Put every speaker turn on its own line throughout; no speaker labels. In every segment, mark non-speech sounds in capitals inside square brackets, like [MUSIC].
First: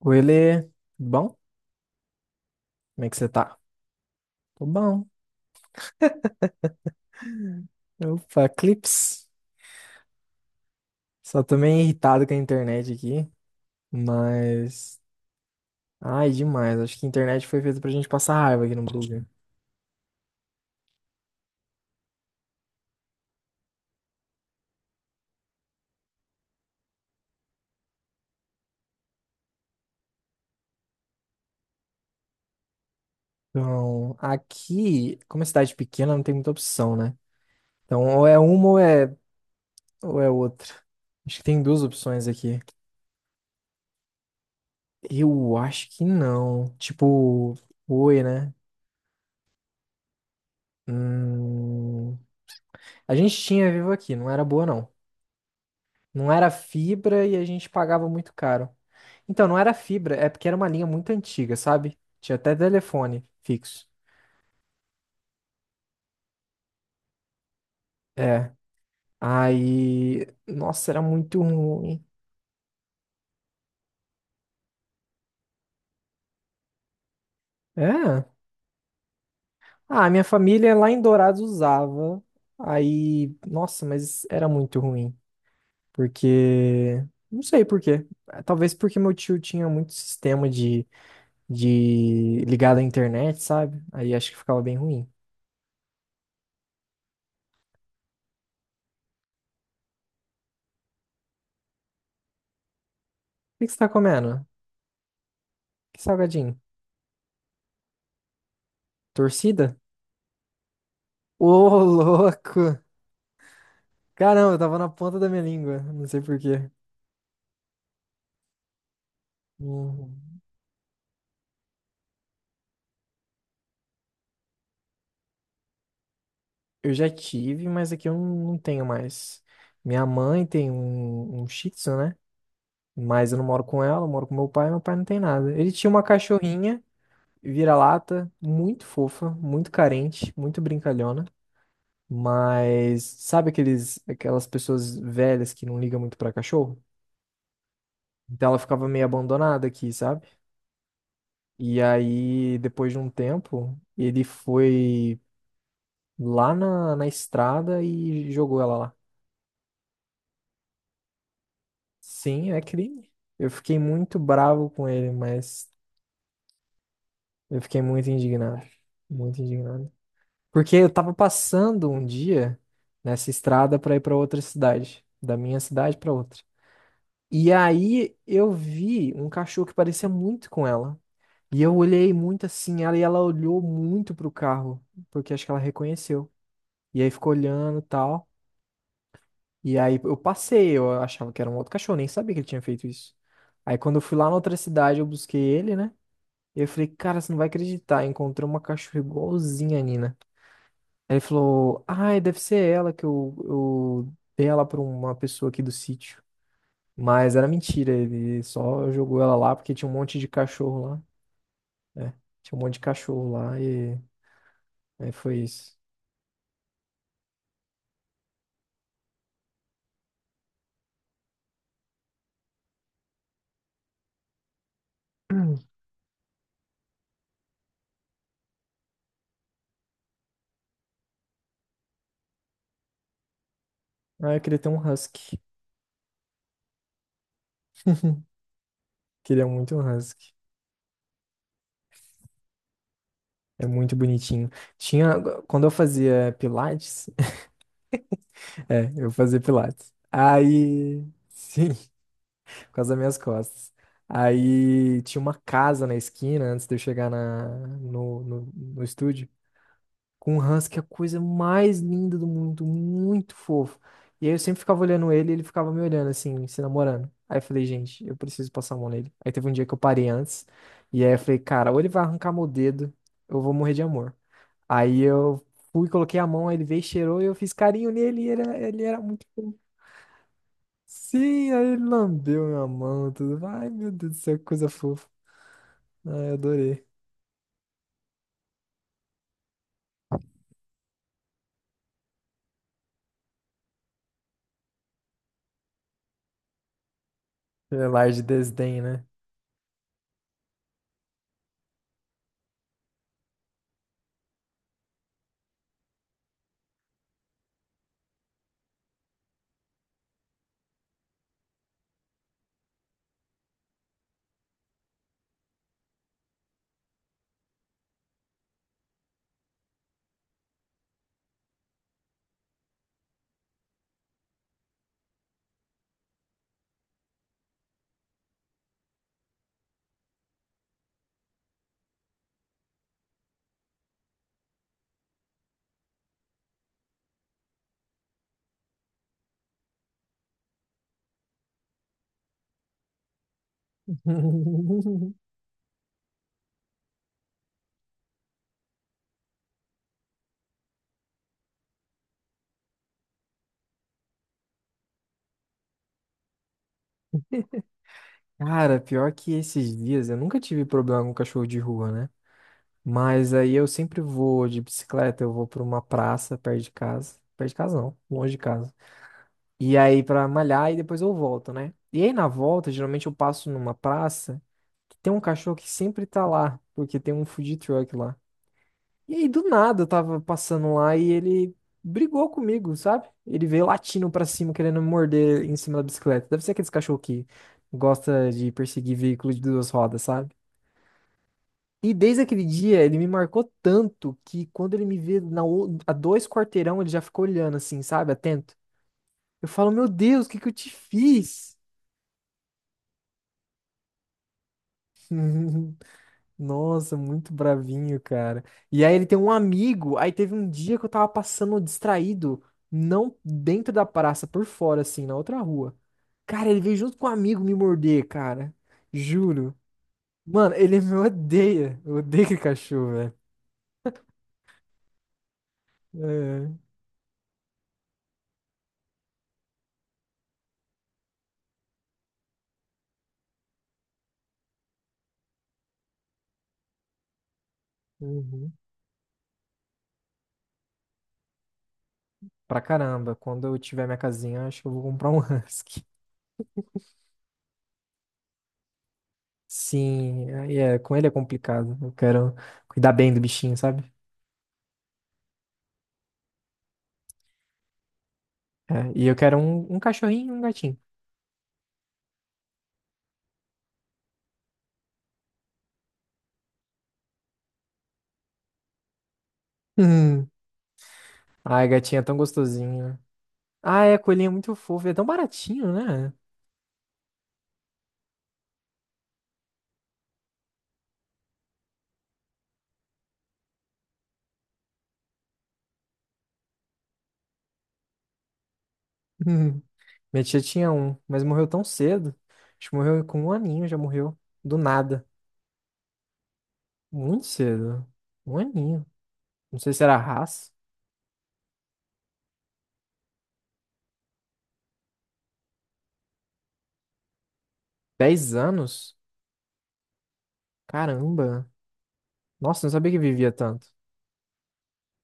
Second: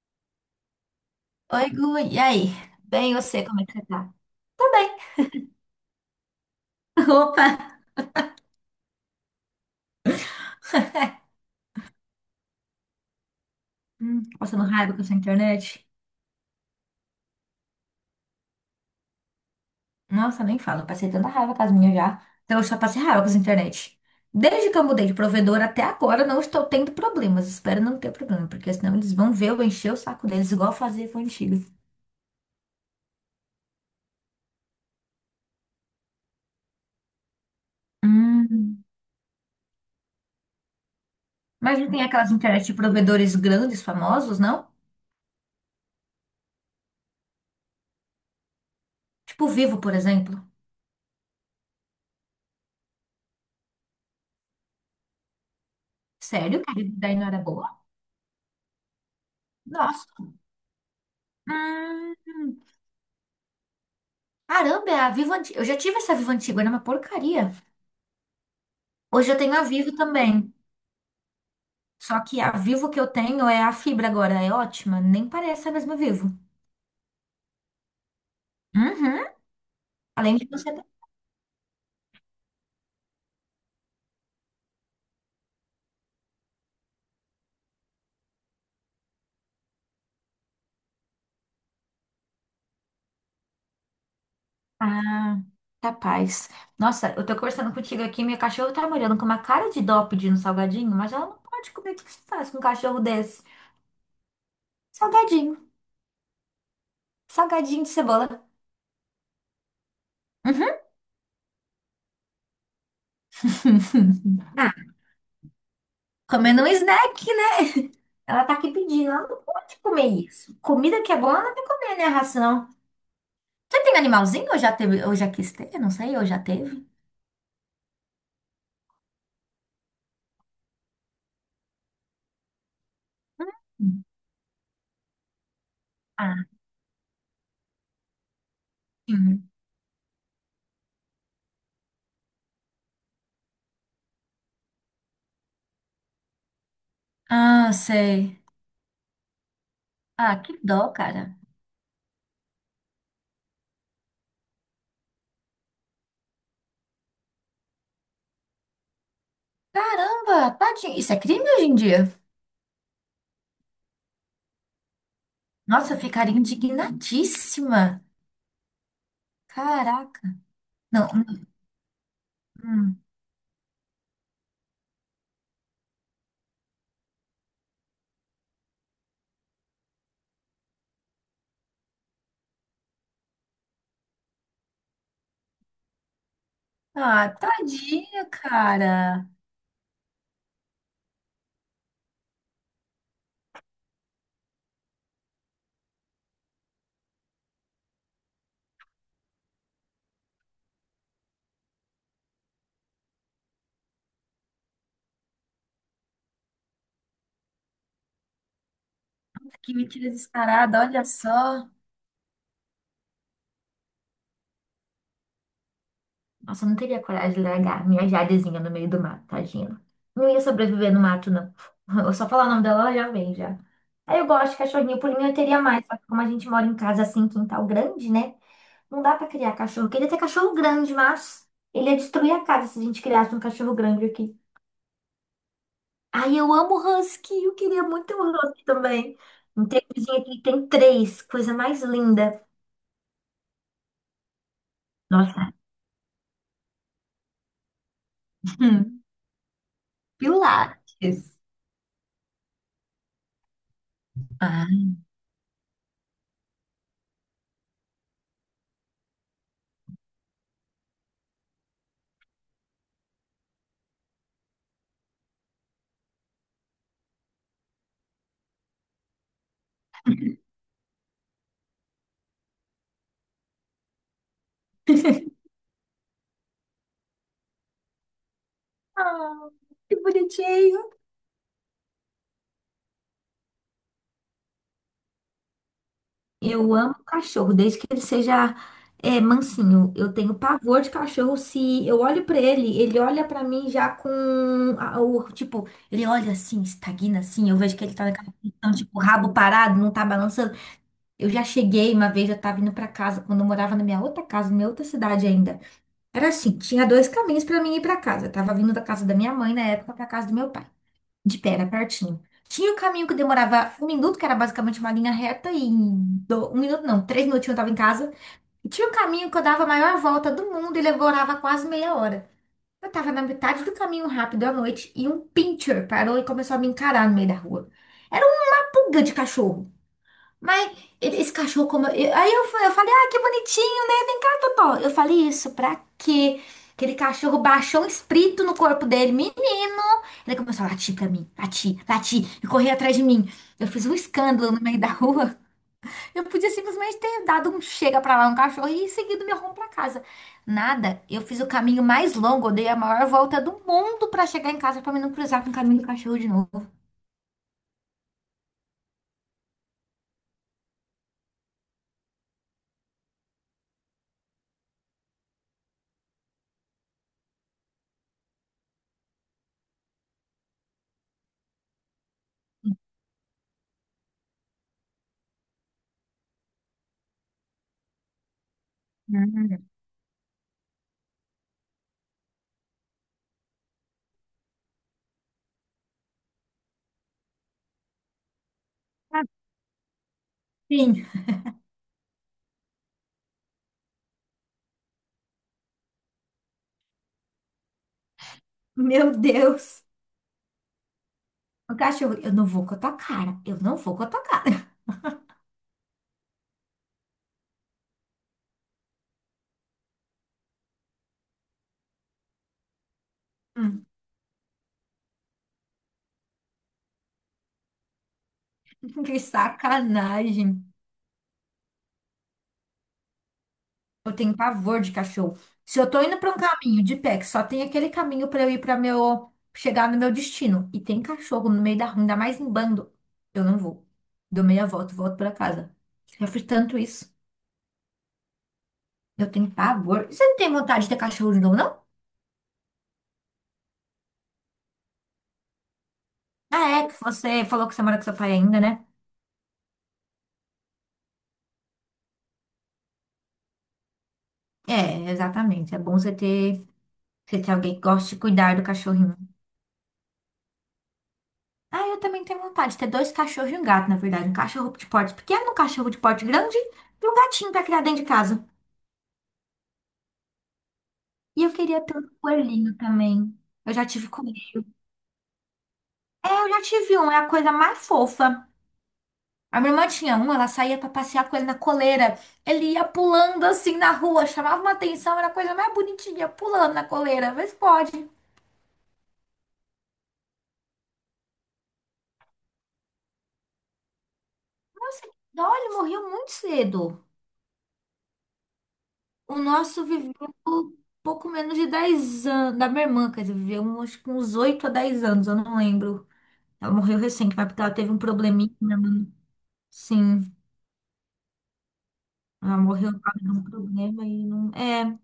Oi, Lê. Tudo bom?
Oi, Gui. E aí?
Como é
Bem, e
que você
você,
tá?
como é que você tá? Tá
Tô
bem.
bom.
[LAUGHS] Opa!
Opa, clips. Só tô meio irritado com a internet aqui,
Passando raiva com
mas.
essa internet?
Ai, demais. Acho que a internet foi feita pra gente passar raiva aqui no Brasil.
Nossa, nem falo. Eu passei tanta raiva com as minhas já. Então eu só passei raiva com essa internet. Desde que eu mudei de provedor até agora, não estou tendo problemas. Espero não ter problema, porque senão eles vão ver eu encher o saco deles, igual fazer com o antigo.
Então, aqui, como é cidade pequena, não tem muita opção, né? Então, ou é uma
Hum.
ou é outra. Acho que tem
Mas
duas
não tem
opções
aquelas
aqui.
internet de provedores grandes, famosos, não?
Eu acho que não. Tipo, oi, né?
Tipo Vivo, por exemplo.
Hum. A gente tinha Vivo aqui, não era boa, não. Não era
Sério? Que a rede daí
fibra
não
e
era
a gente
boa?
pagava muito caro. Então, não era
Nossa.
fibra, é porque era uma linha muito antiga, sabe?
Hum.
Tinha até telefone fixo.
Caramba, é a Vivo antiga. Eu já tive essa Vivo antiga, era uma porcaria.
É.
Hoje eu tenho a Vivo
Aí.
também.
Nossa, era muito ruim.
Só que a Vivo que eu tenho é a fibra agora, é ótima. Nem parece a mesma Vivo.
É.
Uhum.
Ah, minha
Além de você.
família lá em Dourados usava. Aí. Nossa, mas era muito ruim. Porque. Não sei por quê. É, talvez porque meu tio tinha muito sistema de, ligado à internet, sabe? Aí acho que ficava bem ruim. O
Ah, capaz. Nossa, eu tô conversando contigo aqui, minha cachorra tá me olhando com uma cara de dó pedindo salgadinho, mas ela não pode comer. O que que você faz com um cachorro desse?
que que você tá comendo?
Salgadinho.
Que salgadinho?
Salgadinho de cebola.
Torcida?
Uhum.
Ô, louco! Caramba,
[LAUGHS]
eu
Ah,
tava na ponta da minha língua, não sei por
comendo um
quê.
snack, né? Ela tá aqui pedindo, ela não pode comer
Hum,
isso. Comida que é boa, ela tem que comer, né? Ração. Você tem animalzinho ou já teve, ou já quis ter? Não sei, ou já teve?
Eu já tive, mas aqui eu não tenho mais. Minha mãe tem um Shih Tzu, né? Mas eu não moro com
Hum.
ela, eu moro com meu pai não tem nada. Ele tinha uma
Ah,
cachorrinha, vira-lata, muito fofa,
sim.
muito carente, muito brincalhona. Mas sabe aquelas pessoas velhas que não ligam muito pra cachorro?
Ah, sei.
Então ela ficava meio abandonada aqui, sabe?
Ah, que dó, cara.
E aí, depois de um tempo, ele foi lá na estrada e jogou ela lá.
Caramba, tadinho. Isso é crime hoje em dia?
Sim, é crime. Eu fiquei muito bravo com ele, mas
Nossa, eu ficaria
eu fiquei
indignadíssima.
muito indignado. Muito indignado.
Caraca.
Porque eu
Não.
tava
Hum.
passando um dia
Hum.
nessa estrada pra ir pra outra cidade, da minha cidade pra outra. E aí eu vi um cachorro que parecia muito com ela. E eu olhei muito assim ela e ela olhou muito pro carro, porque acho que ela reconheceu. E aí
Ah,
ficou olhando e
tadinho,
tal.
cara.
E aí eu passei, eu achava que era um outro cachorro, nem sabia que ele tinha feito isso. Aí quando eu fui lá na outra cidade, eu busquei ele, né? Eu falei, cara, você não vai acreditar, encontrei uma cachorra igualzinha a Nina. Aí ele falou, ai, deve ser ela que eu, dei ela pra uma pessoa aqui do sítio. Mas era mentira, ele só jogou ela lá porque
Que
tinha um
mentira
monte de
descarada,
cachorro lá.
olha só.
É, tinha um monte de cachorro lá e aí foi isso.
Nossa, eu não teria coragem de largar minha Jadezinha no meio do mato, tadinha. Não ia sobreviver no mato, não. [LAUGHS] Eu só falar o nome dela, ela já vem, já. Aí eu gosto de cachorrinho, por mim, eu
Hum.
teria mais. Só que como a gente mora em casa assim, quintal grande, né? Não dá pra criar cachorro. Eu queria ter cachorro grande, mas ele ia destruir a casa se a gente criasse um cachorro grande
Ah,
aqui.
eu queria ter um husky.
Ai, eu amo husky. Eu queria muito ter
[LAUGHS]
um husky também.
Queria
Um
muito um
vizinho
husky.
aqui que tem três. Coisa mais linda.
É muito bonitinho. Tinha,
Nossa.
Quando eu fazia pilates, [LAUGHS] é, eu
[LAUGHS]
fazia pilates. Aí,
Pilates.
sim, [LAUGHS] por causa das minhas costas.
Ah,
Aí tinha uma casa na esquina antes de eu chegar na, no, no, no estúdio, com um husky, a coisa mais linda do mundo, muito fofo. E aí eu sempre ficava olhando ele, e ele ficava me olhando assim, se namorando. Aí eu falei, gente, eu preciso passar a mão nele. Aí teve um dia que eu parei antes, e aí eu falei, cara, ou ele vai arrancar meu dedo, ou eu vou morrer de amor. Aí eu fui, coloquei a mão, aí ele veio, cheirou e eu fiz carinho nele e ele era muito
Ah,
fofo.
que bonitinho.
Sim, aí ele lambeu minha mão, tudo. Ai, meu Deus do céu, que coisa fofa. Ai, eu
Eu
adorei.
amo cachorro, desde que ele seja mansinho. Eu tenho pavor de cachorro. Se eu olho pra ele, ele olha pra mim já com o tipo, ele olha assim, estagna assim. Eu vejo que
É
ele tá
lar de
naquela posição,
desdém,
tipo,
né?
rabo parado, não tá balançando. Eu já cheguei uma vez, eu tava indo pra casa, quando eu morava na minha outra casa, na minha outra cidade ainda. Era assim, tinha dois caminhos pra mim ir pra casa. Eu tava vindo da casa da minha mãe na época pra casa do meu pai. De pé, era pertinho. Tinha o caminho que demorava um minuto, que era basicamente uma linha reta, e um minuto não, três minutinhos eu tava em casa. E tinha o caminho que eu dava a maior volta do mundo e demorava quase meia hora. Eu tava na metade do caminho rápido à noite e um pincher parou e começou a me encarar no meio da rua. Era uma pulga de cachorro. Mas esse cachorro como. Aí eu, eu falei, ah, que bonitinho, né? Vem cá, Totó. Eu falei isso, pra quê? Aquele cachorro baixou um espírito no corpo dele, menino. Ele começou a latir pra mim, latir, latir, e correr atrás de mim. Eu fiz um escândalo no meio da
[LAUGHS]
rua. Eu podia simplesmente ter dado um chega pra lá no cachorro e seguido meu rumo pra casa. Nada, eu fiz o caminho mais longo, eu dei a maior volta do mundo pra chegar em casa pra mim não cruzar com o caminho do cachorro de novo.
Cara, pior que esses dias eu nunca tive problema com cachorro de rua, né? Mas aí eu sempre vou de bicicleta, eu vou pra uma praça perto de casa. Perto de casa não, longe de casa. E aí pra malhar e depois eu volto, né? E aí na volta, geralmente eu passo numa praça que tem um cachorro que sempre tá lá, porque tem um food truck lá. E aí do
Hum.
nada eu tava passando lá e ele brigou comigo, sabe? Ele veio latindo pra cima querendo me morder em cima da bicicleta. Deve ser aqueles cachorro que gosta de perseguir veículo de duas rodas, sabe?
Sim,
E desde aquele dia ele me marcou tanto que quando ele me vê a dois quarteirão ele já ficou olhando assim, sabe? Atento.
meu
Eu falo,
Deus.
meu Deus, o que que eu te fiz?
O cachorro, eu não vou com a tua cara. Eu não vou com a tua cara. [LAUGHS]
[LAUGHS] Uhum. Nossa, muito bravinho, cara. E aí ele tem um amigo. Aí teve um dia que eu tava passando distraído, não dentro da
Hum,
praça, por fora, assim, na outra rua. Cara, ele veio junto com um amigo me morder, cara.
que
Juro. Mano,
sacanagem.
ele me odeia. Eu odeio aquele cachorro, velho.
Eu tenho pavor de cachorro. Se eu tô indo pra um
É.
caminho de pé, que só tem aquele caminho pra eu ir para meu chegar no meu destino e tem cachorro no meio da rua, ainda mais em bando, eu não vou. Dou meia volta, volto pra casa. Eu fiz tanto isso.
Uhum.
Eu tenho pavor. Você não tem vontade de ter cachorro de novo, não?
Pra caramba. Quando eu tiver minha casinha, eu acho que eu vou comprar um [LAUGHS] husky.
Ah, é que você falou que você mora com seu pai ainda, né?
Sim, aí é, com ele é complicado. Eu quero cuidar bem do bichinho, sabe?
É, exatamente. É bom você ter alguém que goste de cuidar do
É, e eu
cachorrinho.
quero um cachorrinho e um gatinho.
Ah, eu também tenho vontade de ter dois cachorros e um gato, na verdade. Um cachorro de porte pequeno, um cachorro de porte grande e um gatinho pra criar dentro de casa.
Hum.
E eu
Ai,
queria ter
gatinha, é
um
tão
coelhinho
gostosinho, né?
também. Eu
Ah,
já
é,
tive
coelhinho é muito
coelho.
fofo. É tão baratinho, né?
É, eu já tive um, é a coisa mais fofa. A minha irmã tinha um, ela saía pra passear com ele na coleira. Ele ia pulando assim na rua, chamava uma atenção, era a coisa mais bonitinha, pulando na coleira. Mas pode.
Hum. Minha tia tinha um, mas morreu tão cedo. Acho que morreu com um aninho, já morreu. Do
Nossa,
nada.
que dó, ele morreu muito cedo.
Muito cedo. Um aninho.
O
Não sei se
nosso
era
viveu
raça.
pouco menos de 10 anos. Da minha irmã, quer dizer, viveu um, acho que uns 8 a 10 anos, eu não lembro. Ela morreu recente, mas porque ela teve um
Dez
probleminha, minha
anos?
irmã. Sim,
Caramba.
ela
Nossa, não sabia
morreu
que
por causa de
vivia
um
tanto.
problema e não. É.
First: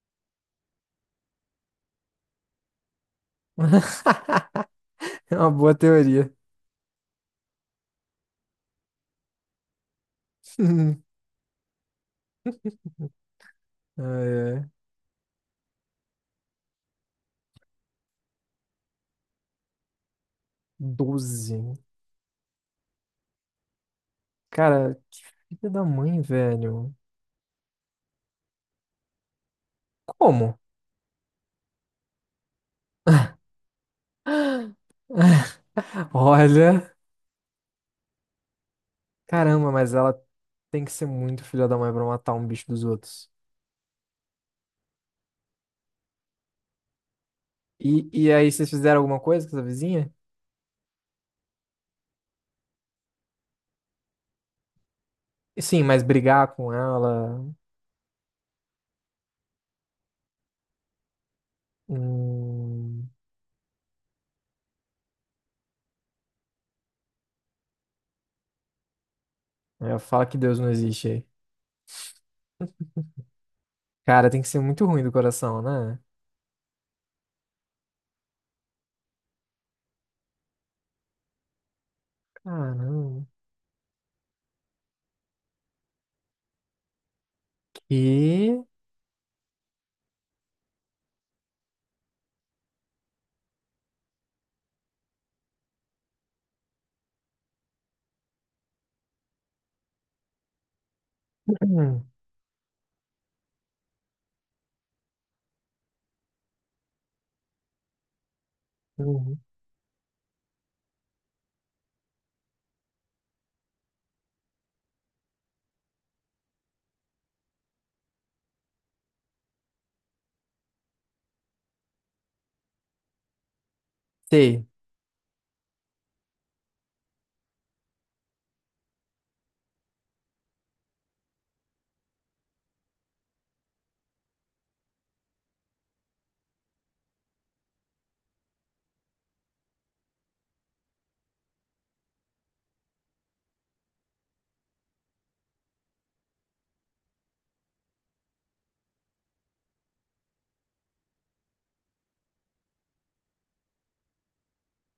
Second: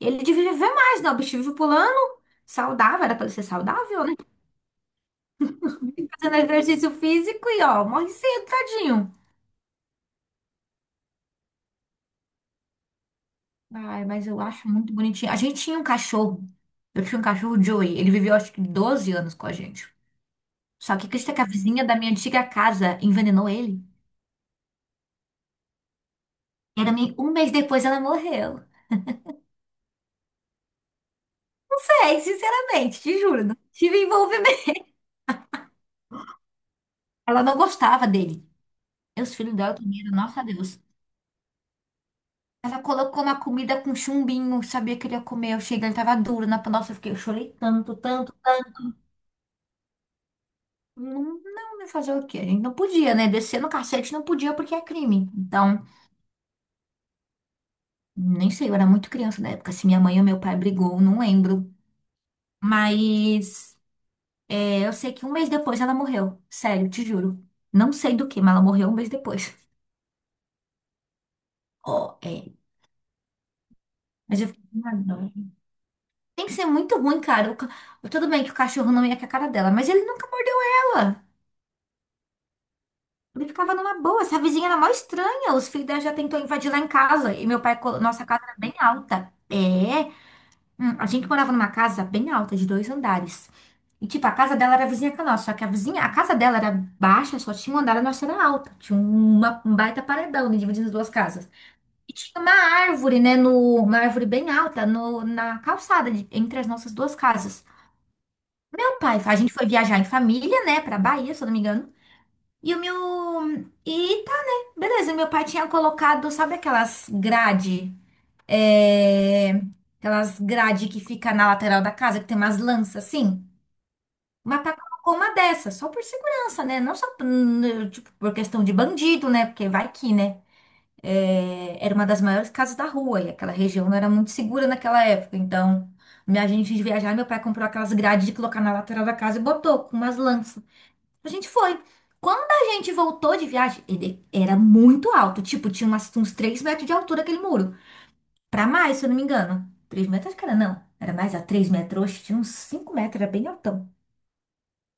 Ele devia viver mais, não. O bicho vive pulando, saudável, era pra ele ser saudável, né?
[LAUGHS] É uma boa teoria.
Fazendo exercício físico e, ó, morre cedo, tadinho.
[LAUGHS]
Ai, mas
Ai,
eu acho
ai.
muito bonitinho. A gente tinha um cachorro. Eu tinha um cachorro, o Joey. Ele viveu acho que 12 anos com a gente. Só que acredita que a
12.
vizinha da minha antiga casa envenenou ele?
Cara, que filha da mãe,
Era
velho.
um mês depois ela morreu.
Como?
Sei, sinceramente, te juro, não tive envolvimento.
[LAUGHS] Olha.
Ela não gostava dele. E os filhos
Caramba,
dela
mas
também eram,
ela
nossa Deus.
tem que ser muito filha da mãe pra matar um bicho
Ela
dos
colocou
outros.
uma comida com chumbinho, sabia que ele ia comer. Eu cheguei, ele tava duro na nossa, eu fiquei, eu chorei tanto,
E
tanto,
aí,
tanto.
vocês fizeram alguma coisa com essa vizinha?
Não, não, né, fazer o quê? A gente não podia, né? Descer no cacete não podia porque é crime.
Sim,
Então,
mas brigar com ela.
nem sei, eu era muito criança na época. Se minha mãe ou meu pai brigou, não lembro.
Hum,
Mas. É, eu sei que um mês depois ela morreu. Sério, te juro. Não sei do que, mas ela morreu um mês depois.
É, fala que Deus não existe aí.
[LAUGHS] Ó, é.
Cara, tem
Mas
que
eu
ser
fiquei com
muito
uma
ruim do
dó.
coração, né?
Tem que ser muito ruim, cara. Tudo bem que o cachorro não ia com a cara dela, mas ele nunca mordeu ela.
Caramba.
Ele ficava numa boa. Essa vizinha era mó estranha. Os filhos dela já tentou invadir lá em casa. E meu pai, nossa casa era
Que.
bem alta. É. A gente morava numa casa bem alta, de dois andares. E, tipo, a casa dela era vizinha com a nossa. Só que a vizinha, a casa dela era baixa, só tinha um andar, a nossa era alta. Tinha uma, um baita paredão, né, dividindo as duas casas.
Uhum.
E tinha uma árvore, né, no, uma árvore bem alta, no, na calçada, entre as nossas duas casas. Meu pai, a
Uhum.
gente foi viajar em família, né, pra Bahia, se eu não me engano. E o meu... E tá, né, beleza. Meu pai tinha colocado, sabe aquelas grade? É, aquelas grade que fica na lateral da casa, que tem umas lanças assim. O
Sei.
Mapa colocou uma dessa, só por segurança, né? Não só tipo, por questão de bandido, né? Porque vai que, né? É, era uma das maiores casas da rua e aquela região não era muito segura naquela época. Então, a gente de viajar, meu pai comprou aquelas grades de colocar na lateral da casa e botou com umas lanças. A gente foi. Quando a gente voltou de viagem, ele era muito alto, tipo, tinha uns 3 metros de altura aquele muro. Pra mais, se eu não me engano. 3 metros, cara, não. Era mais a 3 metros. Oxe, tinha uns 5 metros, era bem altão.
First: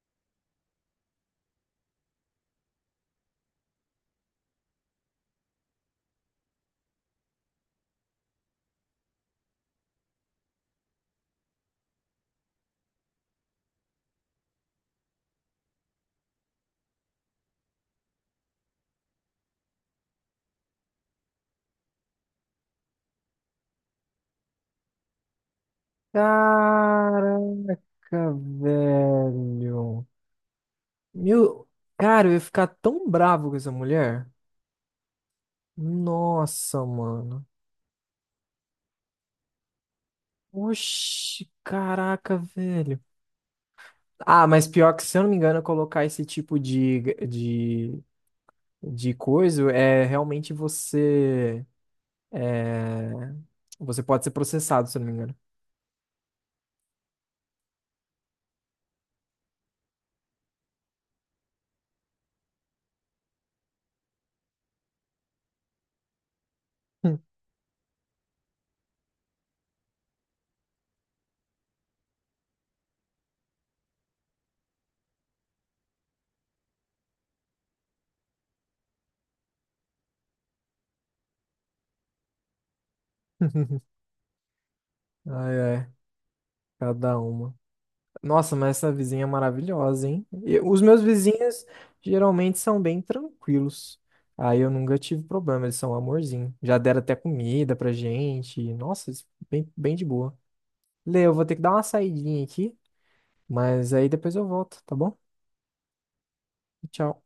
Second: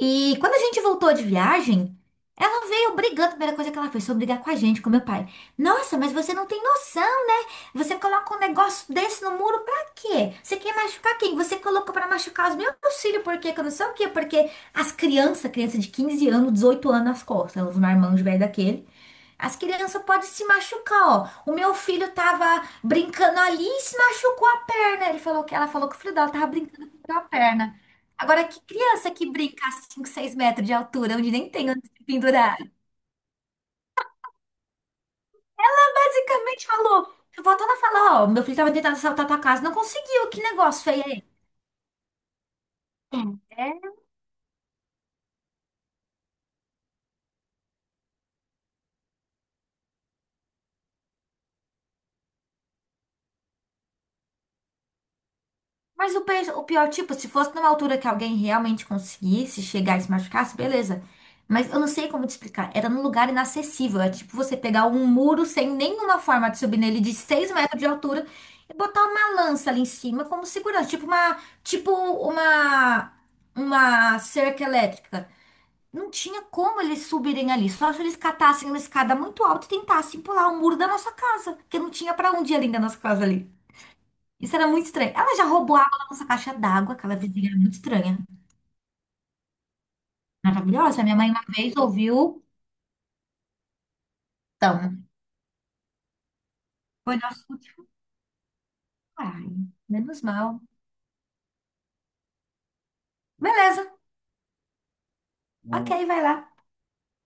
E quando a gente voltou de viagem, ela veio brigando. A primeira coisa que ela fez foi brigar com a gente, com meu pai. Nossa, mas você não tem noção, né? Você coloca um negócio desse no muro pra quê? Você quer machucar quem? Você colocou pra machucar os meus filhos, por quê? Que eu não sei o quê. Porque as crianças, criança de 15 anos, 18 anos nas costas, os marmanjos velho daquele. As crianças podem se machucar, ó. O meu filho tava brincando ali e se machucou a perna. Ele falou que ela falou que o filho dela tava brincando com a perna.
Caraca,
Agora, que criança que brinca a
velho.
5, 6 metros de altura, onde nem
Meu.
tem onde se
Cara, eu ia
pendurar?
ficar tão bravo com essa mulher.
Basicamente
Nossa,
falou,
mano.
voltando a falar, ó, meu filho tava tentando assaltar tua casa, não conseguiu, que negócio feio aí.
Oxi, caraca, velho.
É,
Ah, mas pior que, se eu não me engano, colocar esse tipo de, de, de, coisa é realmente você. É, você pode ser processado, se eu não me engano.
mas o, o pior, tipo, se fosse numa altura que alguém realmente conseguisse chegar e se machucasse, beleza. Mas eu não sei como te explicar, era num lugar inacessível, é tipo você pegar um muro sem nenhuma forma de subir nele de 6 metros de altura e botar uma lança ali em cima como segurança, tipo uma cerca elétrica. Não tinha como eles subirem ali. Só se eles catassem uma escada muito alta e tentassem pular o muro da nossa casa, porque não tinha pra onde ir além da nossa casa ali.
[LAUGHS]
Isso era muito estranho. Ela já
Ai,
roubou
ai,
água da nossa caixa d'água, aquela
cada
vizinha
uma.
era muito estranha.
Nossa, mas essa vizinha é maravilhosa, hein? E os meus
Maravilhosa. Minha mãe uma
vizinhos
vez ouviu.
geralmente são bem tranquilos. Aí eu nunca
Então,
tive problema, eles são um amorzinho. Já deram até
foi nosso
comida
último.
pra gente. Nossa,
Ai,
bem, bem de
menos
boa.
mal.
Lê, eu vou ter que dar uma saidinha aqui,
Beleza.
mas aí depois eu volto, tá bom?
Hum. Ok, vai lá.
Tchau.